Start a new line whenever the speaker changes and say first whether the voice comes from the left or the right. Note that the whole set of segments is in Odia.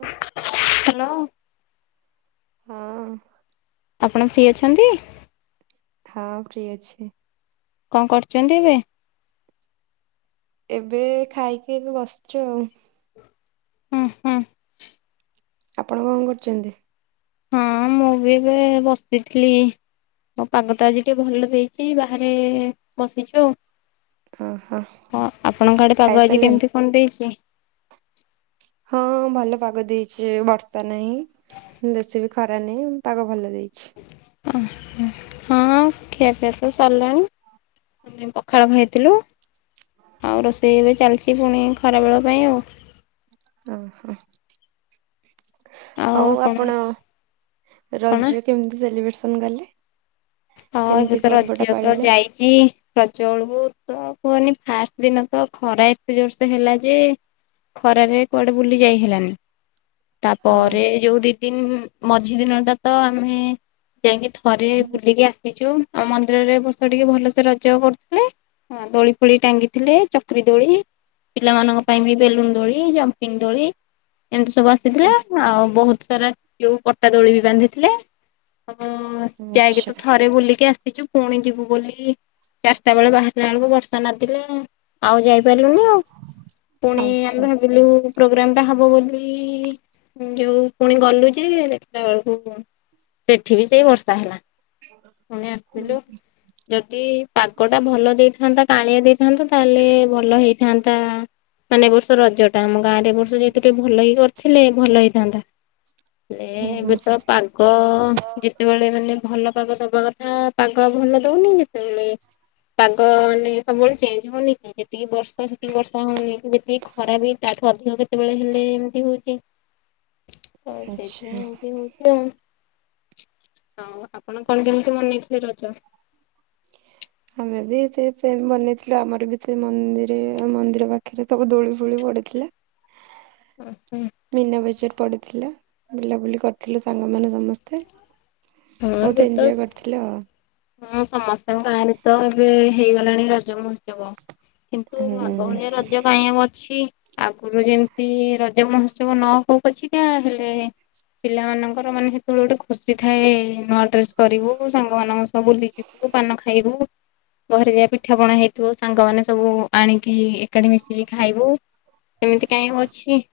right: ହ।
left: ହ୍ୟାଲୋ।
right: ହଁ।
left: ଆପଣ ଫ୍ରି ଅଛନ୍ତି?
right: ହଁ ଫ୍ରି ଅଛି।
left: କଣ କରୁଛନ୍ତି ଏବେ?
right: ଏବେ ଖାଇକି ଏବେ ବସିଛୁ ଆଉ।
left: ହୁଁ ହୁଁ।
right: ଆପଣ କଣ କରୁଛନ୍ତି?
left: ହଁ ମୁଁ ବି ଏବେ ବସିଥିଲି। ଆଉ ପାଗ ତ ଆଜି ଟିକେ ଭଲ ଦେଇଛି ବାହାରେ ବସିଛୁ ଆଉ।
right: ଓହୋ
left: ହଁ ଆପଣଙ୍କ ଆଡେ ପାଗ ଆଜି
right: ଖାଇସାରିଲେଣି?
left: କେମିତି କଣ ଦେଇଛି?
right: ହଁ ଭଲ ପାଗ ଦେଇଛି ବର୍ଷା ନାହିଁ ଦେଶୀ ବି ଖ [unintelligible] ନେଇ ପାଗ ଭଲ ଦେଇଛି।
left: ଉଁମ୍ ହଁ ଖିଆପିଆ ତ ସରିଲାଣି। ପଖାଳ ଖାଇ ଥିଲୁ। ଆଉ ରୋଷେଇ ଏବେ ଚାଲିଛି ପୁଣି ଖରାବେେଳ ପାଇଁ ଆଉ।
right: ଓ ହୋ। ଆଉ ଆପଣ
left: କଣ
right: ରଜ କେମିତି ସେଲିବ୍ରେସନ କଲେ?
left: ହଁ ଏବେ
right: କେମିତି
left: ତ
right: ପର୍ବଟା
left: ରଜ ତ
right: ପାଳିଲେ?
left: ଯାଇଛି। ରଜ ବେଳକୁ ତ କୁହନି ଫାଷ୍ଟ ଦିନ ତ ଖରା ଏତେ ଜୋରସେ ହେଲା ଯେ ଖରାରେ କୁଆଡେ ବୁଲି ଯାଇ ହେଲାନି। ତାପରେ
right: ହଁ
left: ଯୋଉ ଦି ଦିନ ମଝି ଦିନ ଟା ତ ଆମେ ଯାଇକି ଥରେ ବୁଲିକି ଆସିଛୁ ଆଉ ମନ୍ଦିରରେ ଏବର୍ଷ ଟିକେ ଭଲସେ ରଜ କରୁଥିଲେ। ହଁ ଦୋଳି ଫୋଳି ଟାଙ୍ଗିଥିଲେ ଚକ୍ରୀ ଦୋଳି ପିଲାମାନଙ୍କ ପାଇଁ ବି ବେଲୁନ ଦୋଳି ଜମ୍ପିଙ୍ଗ ଦୋଳି ଏମିତି ସବୁ ଆସିଥିଲା। ଆଉ ବହୁତ ସାରା ଯୋଉ ପଟା ଦୋଳି ବି ବାନ୍ଧିଥିଲେ ଆଉ ଯାଇକି
right: ଆଚ୍ଛା
left: ତ ଥରେ ବୁଲିକି ଆସିଛୁ ପୁଣି ଯିବୁ ବୋଲି ଚାରିଟା ବେଳେ ବାହାରିଲା ବେଳକୁ ବର୍ଷା ନାଦିଲା ଆଉ ଯାଇପାରିଲୁନି ଆଉ। ପୁଣି ଆମେ
right: ଆଚ୍ଛା।
left: ଭାବିଲୁ ପ୍ରୋଗ୍ରାମ ଟା ହବ ବୋଲି ଯୋଉ ପୁଣି ଗଲୁ ଯେ ଦେଖିଲା ବେଳକୁ ସେଠି ବି ସେଇ ବର୍ଷା ହେଲା। ପୁଣି ଆସିଥିଲୁ ଯଦି ପାଗଟା ଭଲ ଦେଇଥାନ୍ତା କାଆଁଳିଆ ଦେଇ ମୁଁ ତ ତାହେଲେ ଭଲ ହେଇଥାନ୍ତା। ମାନେ ଏ ବର୍ଷ ରଜ ଟା ଆମ ଗାଁରେ ଏବ ବର୍ଷ ଯେହେତୁ ଟିକେ ଭଲ ହେଇ କରିଥିଲେ ଭଲ ହେଇଥାନ୍ତା। ହେ
right: ହୁଁ
left: ଏବେ
right: ହୁଁ
left: ତ ପାଗ ଯେତେବେଳେ ମାନେ ଭଲ ପାଗ ଦବା କଥା ପାଗ ଭଲ ଦଉନି ଯେତେବେଳେ ପାଗ ତ ଅ ମାନେ ସବୁବେଳେ ଚେଞ୍ଜ ହଉନିକି? ଦି ବର୍ଷ ସେତିକି ବର୍ଷା ହଉନି କି ଯେତିକି ଖରା ବି ତାଠୁ ଅଧିକ କେ ଯେତେବେଳେ ହେଲେ ଏମତି ହଉଛି ଆଉ ସେଇଥିପାଇଁ
right: ଆଚ୍ଛା
left: ଏମତି ହଉଛି ଆଉ। ହଉ ଆପଣ କଣ କେମିତି ମନେଇଥିଲେ ରଜ?
right: ଆମେ ବି ହେଥିରେ ଫିର ମନେଇଥିଲୁ ଆମର ବି ସେ ମନ୍ଦିରେ ମନ୍ଦିର ପାଖରେ ସବୁ ଦୁଳି ଫୁଳି ପଡିଥିଲା।
left: ଓ ହୁଁ।
right: ମୀନା ବଜାର ପଡିଥିଲା ବୁଲାବୁଲି କରିଥିଲୁ ସାଙ୍ଗମାନେ ସମସ୍ତେ। ବହୁତୁ ଏଞ୍ଜୟ୍ କରିଥିଲ ଆଉ।
left: ହିଁ ସମସ୍ତଙ୍କ ଗାଁରେ ତ ଏବେ ହେଇଗଲାଣି ରଜମ ମହୋତ୍ସ ତ୍ସବ କିନ୍ତୁ ଆଗ
right: ହୁଁ
left: ଭଳିଆ ରଜ କାହିଁ ଆଉ ଅଛି। ଆଗୁରୁ ଯେମତି ରଜ ମହୋତ୍ସବ ନ ହଉ ପଛିିକା ହେଲେ ପିଲାମାନଙ୍କର ମାନେ ସେତେବେଳେ ଗୋଟେ ଖୁସି ଥାଏ, ନ ଡ୍ରେସ୍ କରିବୁ ସାଙ୍ଗମାନଙ୍କ ସହ ବୁଲି ଯିବୁ, ପାନ ଖାଇବୁ ଘରେ ଯା ପିଠା ପଣା ହେଇଥିବ ସାଙ୍ଗମାନେ ସବୁ ଆଣିକି ଏକାଠି ମିଶିକି ଖାଇବୁ, ସେମିତି କାଇଁ ଆଉ ଅଛି।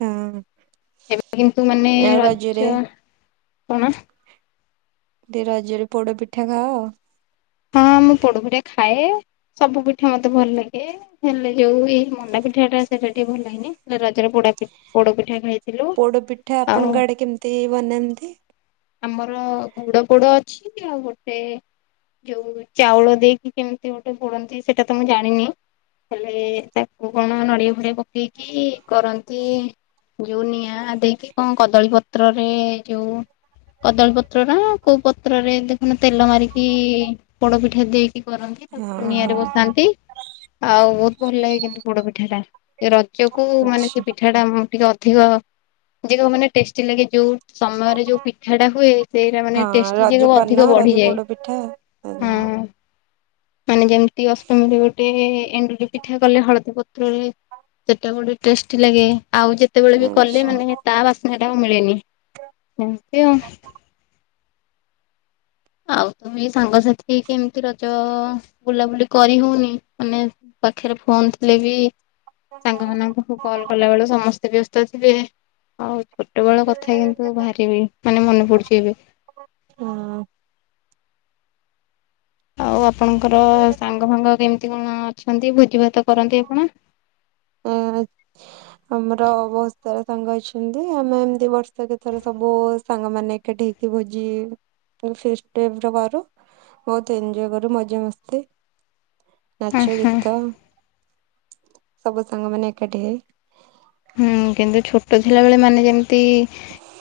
right: ହଁ।
left: ଏବେ କିନ୍ତୁ ମାନେ
right: ଆଉ ରଜରେ
left: ରଜ, କଣ?
right: ଦେଇ ରଜରେ ପୋଡ ପିଠା ଖାଅ?
left: ହଁ ମୁଁ ପୋଡପିଠା ଖାଏ। ସବୁ ପିଠା ମୋତେ ଭଲ ଲାଗେ। ହେଲେ ଯୋଉ ଏଇ ମଣ୍ଡା ପିଠା ଟା ସେଟା ଟିକେ ଭଲ ଲାଗେନି। ହେଲେ ରଜରେ ପୋଡପି ପୋଡ ପିଠା ଖାଇ
right: ପୋଡ ପିଠା ଆପଣଙ୍କ ଆଡେ କେମିତି ବନାନ୍ତି?
left: ଆମର ଗୁଡ ପୋଡ ଅଛି ଆଉ ଗୋଟେ ଯୋଉ ଚାଉଳ ଦେଇକି କେମିତି ଗୋଟେ ପୋଡନ୍ତି ସେଟା ତ ମୁଁ ଜାଣିନି ହେଲେ ତାକୁ କଣ ନଡିଆ ଫଡିଆ ପକେଇକି କରନ୍ତି। ଯୋଉ ନିଆଁ ଦେଇକି କଣ କଦଳୀ ପତ୍ରରେ ଯୋଉ କଦଳୀ ପତ୍ର ନା କୋଉ ପତ୍ରରେ ଦେଖୁନୁ ତେଲ ମାରିକି ପୋଡ ପିଠା ଦେଇକି କରନ୍ତି
right: ହଁ
left: ତାକୁ ନିଆଁରେ
right: ହଁ
left: ବସାନ୍ତି। ଆଉ ବହୁତ ଭଲ ଲାଗେ କିନ୍ତୁ ପୋଡ ପିଠା ଟା। ଏ ରଜକୁ ମାନେ ସେ
right: ଆଚ୍ଛା।
left: ପିଠା ଟା ଉଁ, ଟିକେ ଅଧିକ ଯେ ଯୋଉ ମାନେ ଟେଷ୍ଟି ଲାଗେ ଯୋଉ ସମୟରେ ଯୋଉ ପିଠା ଟା ହୁଏ ସେଇଟା ମାନେ ଟେଷ୍ଟି ଯେ [unintelligible] ଅଧିକ ବଢିଯାଏ।
right: ଥ
left: ହଉ। ମାନେ ଯେମିତି ଅଷ୍ଟମୀରେ ଗୋଟେ ଏଣ୍ଡୁରି ପିଠା କଲେ ହଳଦୀ ପତ୍ରରେ ସେଟା ଗୋଟେ ଟେଷ୍ଟି ଲାଗେ, ଆଉ ଯେତେବେଳେ ବି କଲେ
right: ଆଚ୍ଛା।
left: ମାନେ ତା ବାସ୍ନା ଟା ଆଉ ମିଳେନି। ସେମତି ଅ, ଆଉ ତ ବି ସାଙ୍ଗସାଥି କେ- କେମତି ରଜ ବୁଲାବୁଲି କରି ହଉନି, ମାନେ ପାଖରେ ଫୋନ୍ ଥିଲେ ବି ସାଙ୍ଗମାନଙ୍କ ପାଖକୁ କଲ୍ କଲାବେଳୁ ସମସ୍ତେ ବ୍ୟସ୍ତ ଥିବେ। ହଁ ଛୋଟବେଳ କଥା କିନ୍ତୁ ଭାରିବି ମାନେ ମନେ ପଡୁଛି ଏବେ।
right: ହଁ।
left: ଆଉ ଆପଣଙ୍କର ସାଙ୍ଗ ଫାଙ୍ଗ କେମିତି କଣ ଅଛନ୍ତି? ଭୋଜି ଭାତ କରନ୍ତି ଆପଣ?
right: ଆଁ, ଆମର ବହୁତ ସାରା ସାଙ୍ଗ ଅଛନ୍ତି, ଆମେ ଏମତି ବର୍ଷ ସବୁଥର ସବୁ ସାଙ୍ଗ ମାନେ ଏକାଠି ହେଇକି ଭୋଜି ମାନେ ଫିଷ୍ଟ ଟାଇପ୍ ର କରୁ। ବହୁତୁ ଏନଞ୍ଜୟ କରୁ ମଜା ମସ୍ତି
left: ହଁ
right: ନାଚ
left: ହଁ।
right: ଗୀତ ସବୁ ସାଙ୍ଗମାନେ ଏକାଠି ହେଇ।
left: ହୁଁ, କିନ୍ତୁ ଛୋଟ ଥିଲାବେଳେ ମାନେ ଯେମିତି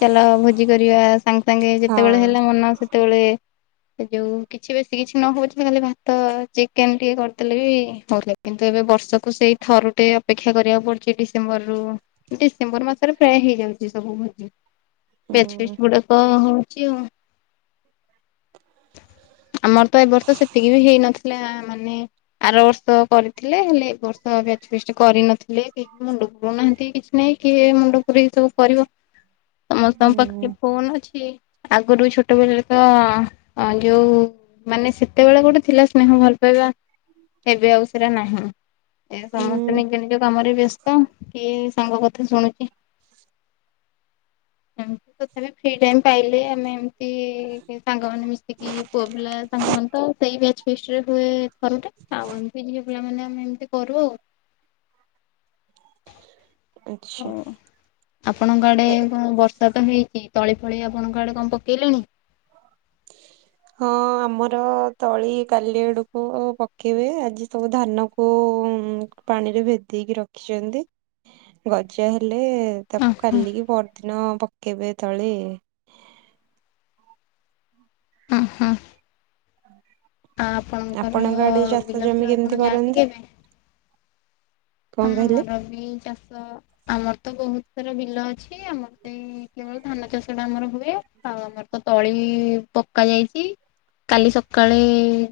left: ଚାଲ ଭୋଜି କରିବା ସାଙ୍ଗେ ସାଙ୍ଗେ ଯେତେବେଳେ
right: ହଁ
left: ହେଲା ମନ ସେତେବେଳେ ଏ ଯୋଉ କିଛି ବେଶୀ କିଛି ନ ହଉ ପଛେ ଖାଲି ଭାତ ଚିକେନ୍ ଟିକେ କରିଦେଲେ ବି ହଉ ଥିଲା। କିନ୍ତୁ ଏବେ ବର୍ଷକୁ ସେଇ ଥରୁ ଟେ ଅପେକ୍ଷା କରିବାକୁ ପଡୁଛି ଡିସେମ୍ବର ରୁ ଡିସେମ୍ବର ମାସରେ ପ୍ରାୟ ହେଇଯାଉଚି ସବୁ ଭୋଜି। ବ୍ୟାଚ୍
right: ହୁଁ
left: ଫିଷ୍ଟ ଗୁଡାକ ହଉଚି ଆଉ। ଆମର ତ ଏ ବର୍ଷ ସେତିକି ବି ହେଇନଥିଲା ମାନେ ଆର ବର୍ଷ କରିଥିଲେ, ହେଲେ ଏ ବର୍ଷ ବେଚ୍ ଫିଷ୍ଟ କରିନଥିଲେ କେହି ମୁଣ୍ଡ ପୁରଉନାହାନ୍ତି କିଛି ନାଇଁ କିଏ ମୁଣ୍ଡପୁରେଇକି ସବୁ କରିବ। ସମସ୍ତଙ୍କ
right: ହୁଁ
left: ପାଖରେ ଫୋନ୍ ଅଛି, ଆଗରୁ ଛୋଟ ବେଲେ ତ ଆଁ ଯୋଉ ମାନେ ସେତେବେଳେ ଗୋଟେ ଥିଲା ସ୍ନେହ ଭଲ ପାଇବା ହେବେ ଆଉ ସେଟା ନାହିଁ। ଏ
right: ହୁଁ
left: ସମସ୍ତେ ନିଜ ନିଜ କାମରେ ବ୍ୟସ୍ତ କିଏ ସାଙ୍ଗ କଥା ଶୁଣୁକି ତଥାପ ଫ୍ରି ଟାଇମ ପାଇଲେ ଆମେ ଏମତି ସାଙ୍ଗ ମ ମି ପୁଅ ପିଲା ସାଙ୍ଗମାନୋନ ତ ସେଇ ପ୍ୟାଜ ଫିସ୍ଟି ରେ ହୁଏ ଥରଟେ ଆଉ ଏମିତି ଟିକେ ପିଲାମାନେ ଆମେ ଏମିତି କରୁ ଆଉ।
right: ଆଚ୍ଛା
left: ହ ଆପଣଙ୍କ ଆଡେ
right: ଏ
left: କଣ ବର୍ଷା ତ ହେଇଛି ତଳି ଫଳି ଆପଣଙ୍କ ଆଡେ କଣ ପକେଇଲେଣି? [unintelligible] [inaudible]
right: ହଁ ଆମର ତଳି କାଲି ଆଡକୁ ପକେଇବେ ଆଜି ସବୁ ଧାନ କୁ ପାଣିରେ ଭେଦେଇକି ରଖିଛନ୍ତି। ଗଜା ହେଲେ ତାକୁ
left: ଓହୋ
right: କାଲିକି ପରଦିନ ପକେଇବେ ତଳେ।
left: ହଁ ହଁ ଆ ଆପଣଙ୍କର
right: ଆପଣଙ୍କ ଆଡେ ଚାଷ
left: ବିଲ
right: ଜମି
left: ଫିଲ ଆପଣ
right: କେମିତି କରନ୍ତି?
left: ଯାଆନ୍ତି କେ ଏବେ? ହଁ
right: କଣ କହିଲେ?
left: ଆମର ବି ଚାଷ ଆମର ତ ବହୁତ ସାରା ବିଲ ଅଛି ଆମର ତ କେବଳ ଧାନ ଚାଷ ଟା ଆମର ହୁଏ ଆଉ ଆମର ତ ତଳି ପକା ଯାଇଛି। କାଲି ସକାଳେ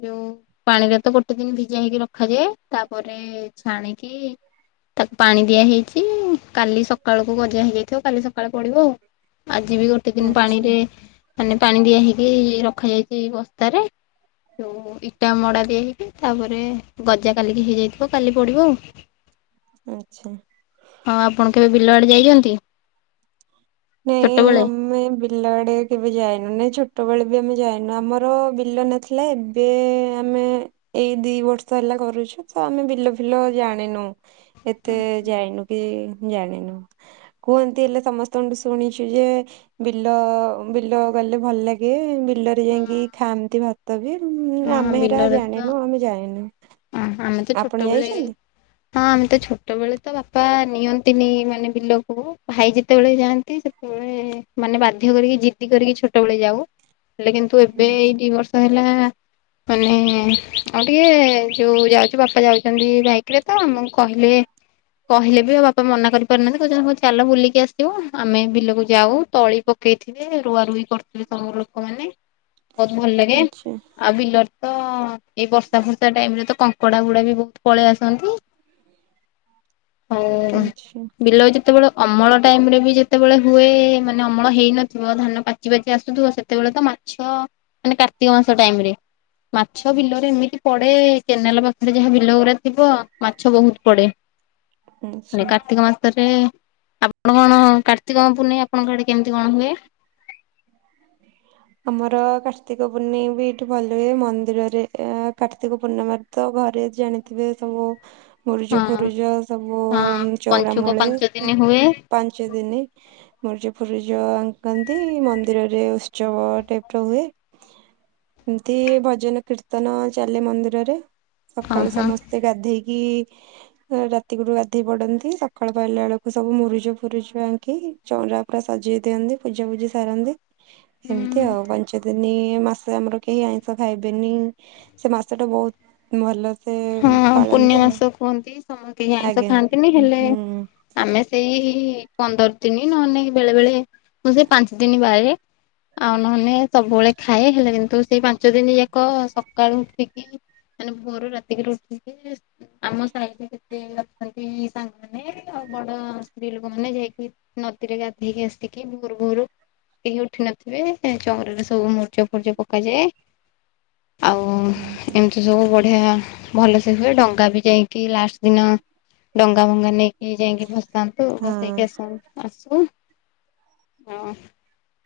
left: ଯୋଉ ପାଣିରେ ତ ଗୋଟେ ଦିନ ଭିଜା ହେଇକି ରଖାଯାଏ ତାପରେ ଛାଣିକି ତାକୁ ପାଣି ଦିଆ ହେଇଛି କାଲି ସକାଳକୁ ଗଜା ହେଇଯାଇଥିବ କାଲି ସକାଳୁ ପଡିବ ଆଉ। ଆଜି ବି ଗୋଟେ ଦିନ
right: ଆଚ୍ଛା
left: ପାଣିରେ ମାନେ ପାଣି ଦିଆ ହେଇକି ରଖାଯାଇଛି ବସ୍ତାରେ। ଇଟା ମଡା ଦିଆ ହେଇକି ତାପରେ ଗଜା କାଲିକି ହେଇଯାଇଥିବ କାଲି ପଡିବ ଆଉ।
right: ଆଚ୍ଛା
left: ହଁ ଆପଣ କେବେ ବିଲଆଡେ ଯାଇଛନ୍ତି?
right: ନାଇ
left: ଛୋଟବେଳେ?
right: ଆମେ ବି ବିଲ ଆଡେ କେବେ ଯାଇନୁ ନାଇଁ ଛୋଟବେେଳେ ବି ଆମେ ଯାଇନୁ। ଆମର ବିଲ ନଥିଲାବେ ଏବେ ଆମେ ଏଇ ଦି ବର୍ଷ ହେଲା କରୁଛୁ ତ ଆମେ ବିଲ ଫିଲ ଜାଣିନୁ। ଏତେ ଜାଣିନୁ କି ଜାଣିନୁ। କୁହନ୍ତି ହେଲେ ସମସ୍ତଙ୍କ ଶୁଣିଛୁ ଯେ ବିଲ ବିଲ ଗଲେ ଭଲ ଲାଗେ। ବିଲ
left: ହଁ
right: ଯାଇକି ଖାଆନ୍ତି ଭାତ ବି
left: ହଁ
right: ଆମେ ହେରା ଜାଣିନୁ ଆମେ ଯାଇନୁ।
left: ଓ ଆମେ ତ
right: ଆପଣ
left: ଛୋଟବେଳେ
right: ଯାଇଛନ୍ତି?
left: ହଁ ଆମେ ତ ଛୋଟବେେଳେ ତ ବାପା ନିଅନ୍ତିନି ମାନେ ବିଲକୁ ଭାଇ ଯେତେବେଳେ ଯାଆନ୍ତି ସେ ମାନେ ବାଧ୍ୟ କରିକି ଜିତିି କରିକି ଛୋଟବେଳେ ଯାଉ। ହେଲେ କିନ୍ତୁ ଏବେ ଏଇ
right: ଆଚ୍ଛା
left: ଦି ବର୍ଷ ହେଲା ମାନେ ଆଉ ଟିକେ ଯୋଉ ଯାଉଛି ବାପା ଯାଉଛନ୍ତି ବାଇକ ରେ ତ ଆମକୁ କହିଲେ କହିଲେ ବି ଆଉ ବାପା ମନା କରିପାରୁନାହାନ୍ତି କହୁଛନ୍ତି କହୁ ଚାଲ ବୁଲିକି ଆସିବ ଆମେ ବିଲକୁ ଯାଉ। ତାଳି ପ ପକେଇଥିଲେ ରୁଆ ରୁଇ କରିଥିଲେ ତମର ଲୋକମାନେ। ବହୁତ ଭଲ ଲାଗେ
right: ଆଚ୍ଛା
left: ଆଉ ବିଲରେ ତ ଏଇ ବର୍ଷା ଫର୍ଷା ଟାଇମ ରେ ତ କଙ୍କଡା ଗୁଡା ବି ବହୁତ ପଳେଇ ଆସନ୍ତି। ହଉ
right: ଆଚ୍ଛା।
left: ବିଲ ଉ ଯେତେବେଳ ଅମଳ ଟାଇମ ରେ ବି ଯେତେବେଳେ ହୁଏ ମାନେ ଅମଳ ହେଇନଥିବ ଧାନ ପାଚି ପାଚି ଆସୁଥିବ ସେତେବେଳେ ତ ମାଛ ମାନେ କାର୍ତ୍ତିକ ମାସ ଟାଇମରେ ମାଛ ବିଲରେ ଏମିତି ପଡେ କେନାଲ ପାଖରେ ଯାହା ବିଲ ଗୁଡା ଥିବ ମାଛ ବହୁତ ପଡେ।
right: ଆଚ୍ଛା।
left: ମେ କାର୍ତ୍ତିକ ମାସରେ ଆପଣ କଣ କାର୍ତ୍ତିକଙ୍କ ପୁନେଇ ଆପଣଙ୍କ ଆଡେ କେମିତି କଣ ହୁଏ? ହ
right: ଆମର କାର୍ତ୍ତିକ ପୂର୍ଣିମୀ ବି ଏଇଠି ଭଲ ହୁଏ ମନ୍ଦିରରେ କାର୍ତ୍ତିକ ପୂର୍ଣ୍ଣିମା ତ ଘରେ ଜାଣିଥିବେ ସବୁ ମୁରୁଜ
left: ହଁ
right: ଫୁରୁଜ ସବୁ
left: ହଁ ପଞ୍ଚୁକ
right: ଚଉରାମୂଳେ
left: ପାଞ୍ଚ ଦିନ ହୁଏ
right: ପାଞ୍ଚ ଦିନି ମୁରୁଜ ଫୁରୁଜ ଆଙ୍କନ୍ତି ମନ୍ଦିରରେ ଉତ୍ସବ ଟାଇପ ର ହୁଏ। ଏମତି ଭଜନ କୀର୍ତ୍ତନ ଚାଲେ ମନ୍ଦିରରେ।
left: ହଁ
right: ସକାଳୁ
left: ହଁ।
right: ସମସ୍ତେ ସେ ଗାଧେଇକି ରାତି କରୁ ଗାଧେଇ ପଡନ୍ତି। ସକାଳୁ ପାଇଲା ବେଳକୁ ସବୁ ମୁରୁଜ ଫୁରୁଜ ଆଙ୍କି ଚଉରା ପୁରା ସଜେଇ ଦିଅନ୍ତି ପୂଜା ପୁଜି ସାରନ୍ତି ଏମିତି ଆଉ। ସେଦିନି ମାସ ଆମର କେହି ଆଇଁଷ ଖାଇବେନି। ସେ ମାସ ଟା ବହୁତ ଭଲ। ସେ
left: ହଁ ପୂର୍ଣ
right: ପାଳନ୍ତି ଆଉ
left: ମାସ କୁହନ୍ତି, ସମସ୍ତ କେହି ଆଇଁଷ
right: ଆଜ୍ଞା।
left: ଖାଆନ୍ତିନି,
right: ହୁଁ
left: ହେଲେ
right: ହୁଁ
left: ଆମେ ସେଇ ପନ୍ଦର ଦିନ ନହେଲେ ବେଳେ ବେଳେ ମୁଁ ସେଇ ପାଞ୍ଚ ଦିନ ବାରେ। ଆଉ ନହେଲେ ସବୁବେଳେ ଖାଏ। ହେଲେ କିନ୍ତୁ ସେଇ ପାଞ୍ଚ ଦିନ ଯାକ ସକାଳୁ ଉଠିକି ମାନେ ଭୋରୁ ରାତିକରୁ ଉଠିକି ଆମ ସାହିରେ କେତେ ଅଛନ୍ତି ସାଙ୍ଗମାନେ ଆଉ ବଡ ସ୍ତ୍ରୀ ଲୋକ ମାନେ ଯାଇକି ନଦୀରେ ଗାଧେଇକି ଆସିକି ଭୋରୁ ଭୋରୁ କେହି ଉଠି ନଥିବେ ଚଉଁରାରେ ସବୁ ମର୍ଜ ଫୁର୍ଜ ପକାଯାଏ। ଆଉ ଏମିତି ସବୁ ବଢିଆ ଭଲ ସେ ହୁଏ। ଡଙ୍ଗା ବି ଯାଇକି ଲାଷ୍ଟ ଦିନ ଡଙ୍ଗା ଭଙ୍ଗା ନେଇକି ଇ ଯାଇକି ବସନ୍ତୁ ବସେଇକି
right: ହଁ
left: ଆସ ଆସୁ। ହଁ।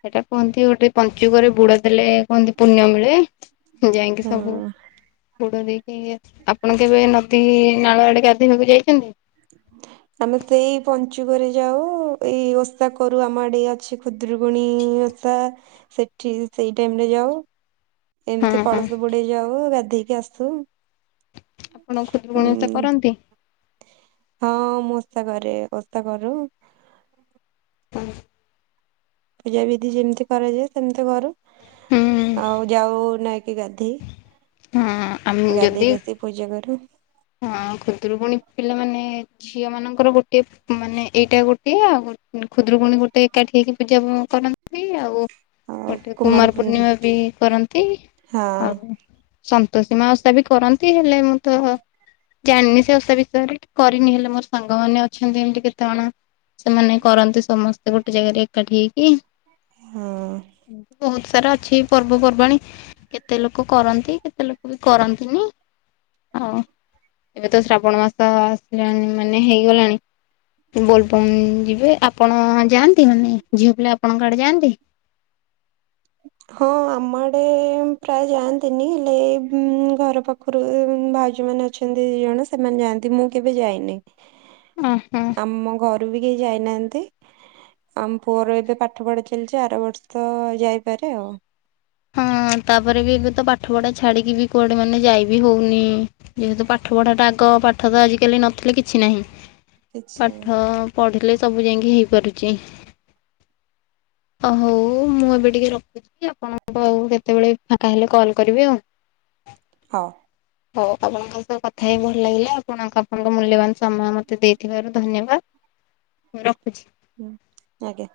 left: ସେଇଟା କୁହନ୍ତି ଗୋଟେ ପଞ୍ଚୁକରେ ବୁଡ ଦେଲେ କୁହନ୍ତି ପୁଣ୍ୟ ମିଳେ। ଯାଇକି
right: ହଁ
left: ସବୁ ବୁଡ ଦେଇକି ଆପଣ କେବେ ନଦୀ ନାଳ ଆଡେ ଗାଧେଇବାକୁ ଯାଇଛନ୍ତି?
right: ଆମେ ତ ଏଇ ପଞ୍ଚୁକରେ ଯାଉ ଏଇ ଓଷା କରୁ। ଆମ ଆଡେ ଅଛି ଖୁଦ୍ରକୁଣୀ ଓଷା ସେଠି ସେଇ ଟାଇମ ରେ ଯାଉ। ଏମିତି
left: ହଁ ହଁ
right: କଳସ ବୁଡେଇ ଯାଉ ଗାଧେଇକି ଆସୁ।
left: ଆପଣ ଖୁଦୁରୁକୁଣୀ ଓଷା
right: ହୁଁ।
left: କରନ୍ତି?
right: ହଁ ମୁଁ ଓଷା କରେ। ଓଷା କରୁ।
left: ହଁ।
right: ପୂଜା ବିିଧି ଯେମିତି କରାଯାଏ ସେମିତି କରୁ।
left: ହୁଁ
right: ଆଉ ଯାଉ ନଇକି ଗାଧେଇ।
left: ହଁ। ଆମେ ଯଦି
right: ଗାଧେଇ ଆସି ପୂଜା କରୁ।
left: ହଁ ଖୁଦୁରୁକୁୁଣୀ ପିଲାମାନେ ଝିଅ ମାନଙ୍କର ଗୋଟିଏ ମାନେ ଏଇଟା ଗୋଟେ ଆଉ ଖୁଦରୁକୁୁଣୀ ଗୋଟେ ଏକାଠି ହେଇକି ପୂଜା କରନ୍ତି ଆଉ ଗୋଟେ କୁମାର ପୂର୍ଣ୍ଣିମା ବି କରନ୍ତି ଆଉ ସନ୍ତୋଷୀ ମା ଓଷା ବି କରନ୍ତି। ହେଲେ ମୁଁ ତ ଜାଣିନି ସେ ଓଷା ବିଷୟରେ କରିନି ହେଲେ ମୋର ସାଙ୍ଗମାନୋନ ଅଛନ୍ତି ଏମତି କେତେ ଜଣ ସେମାନେ କରନ୍ତି ସମସ୍ତେ ଗୋଟେ ଜାଗାରେ ଏକାଠି ହେଇକି।
right: ହଁ ହଁ
left: ବହୁତ ସାରା ଅଛିି ପର୍ବ ପର୍ବାଣି କେ କେତେ ଲୋକ କରନ୍ତି କେତେ ଲୋକ ବି କରନ୍ତିନି ଆଉ ଏବେ ତ ଶ୍ରାବଣ ମାସ ଆସିଲାଣି ମାନେ ହେଇଗଲାଣି। ବୋଲବମ ଯିବେ। ଆପଣ ଯାଆନ୍ତି, ମାନେ ଝିଅ ପିଲା ଆପଣଙ୍କ ଆଡେ ଯାଆନ୍ତି?
right: ହଁ ଆମଡେ ପ୍ରାୟ ଯାଆନ୍ତିନି ହେଲେ ଏଇ ଘର ପା ପାଖରୁ ଭାଉଜମାନ ଅଛନ୍ତି ଦି ଜଣ ସେମାନେ ଯାଆନ୍ତି। ମୁଁ କେବେ ଯାଇନି।
left: ଓ ହଁ।
right: ଆମ ଘରୁ ବି କେହି ଯାଇନାହାନ୍ତି। ଆମ ପୁଅର ଏବେ ପାଠ ପଢା ଚାଲିଛି ଆର ବର୍ଷ ଯାଇପାରେ ଆଉ।
left: ହଁ ତାପରେ ବି ଏବେ ତ ପାଠ ପଢା ଛାଡିକି ବି କୁଆଡେ ମାନେ ଯାଇ ବି ହଉନି। ଯେହେତୁ ପାଠ ପଢାଟା ଆଗ ପାଠ ତ ଆଜିକାଲି ନଥିଲେ କିଛି ନାହିଁ।
right: କିଛି
left: ପାଠ ପଢ଼ିଲେ ସବୁ ଯାଇକି ହେଇପାରୁଛି। ଅ ହଉ ମୁଁ ଏବେ ଟିକେ ରଖୁଛି। ଆପଣ ଙ୍କୁ ଆଉ କେତେବେଳେ ଫାଙ୍କା ହେଲେ କଲ୍ କରିବି ଆଉ।
right: ହଁ।
left: [unintelligible] ହଉ ଆପଣଙ୍କ ସହ କଥା ହେଇ ଭଲ ଲାଗିଲା। ଆପଣଙ୍କ, ଆପଣଙ୍କ ମୂଲ୍ୟବାନ ସମୟ ମତେ ଦେଇଥିବାରୁ ଧନ୍ୟବାଦ। ରଖୁଛି।
right: ହୁଁ ପରେ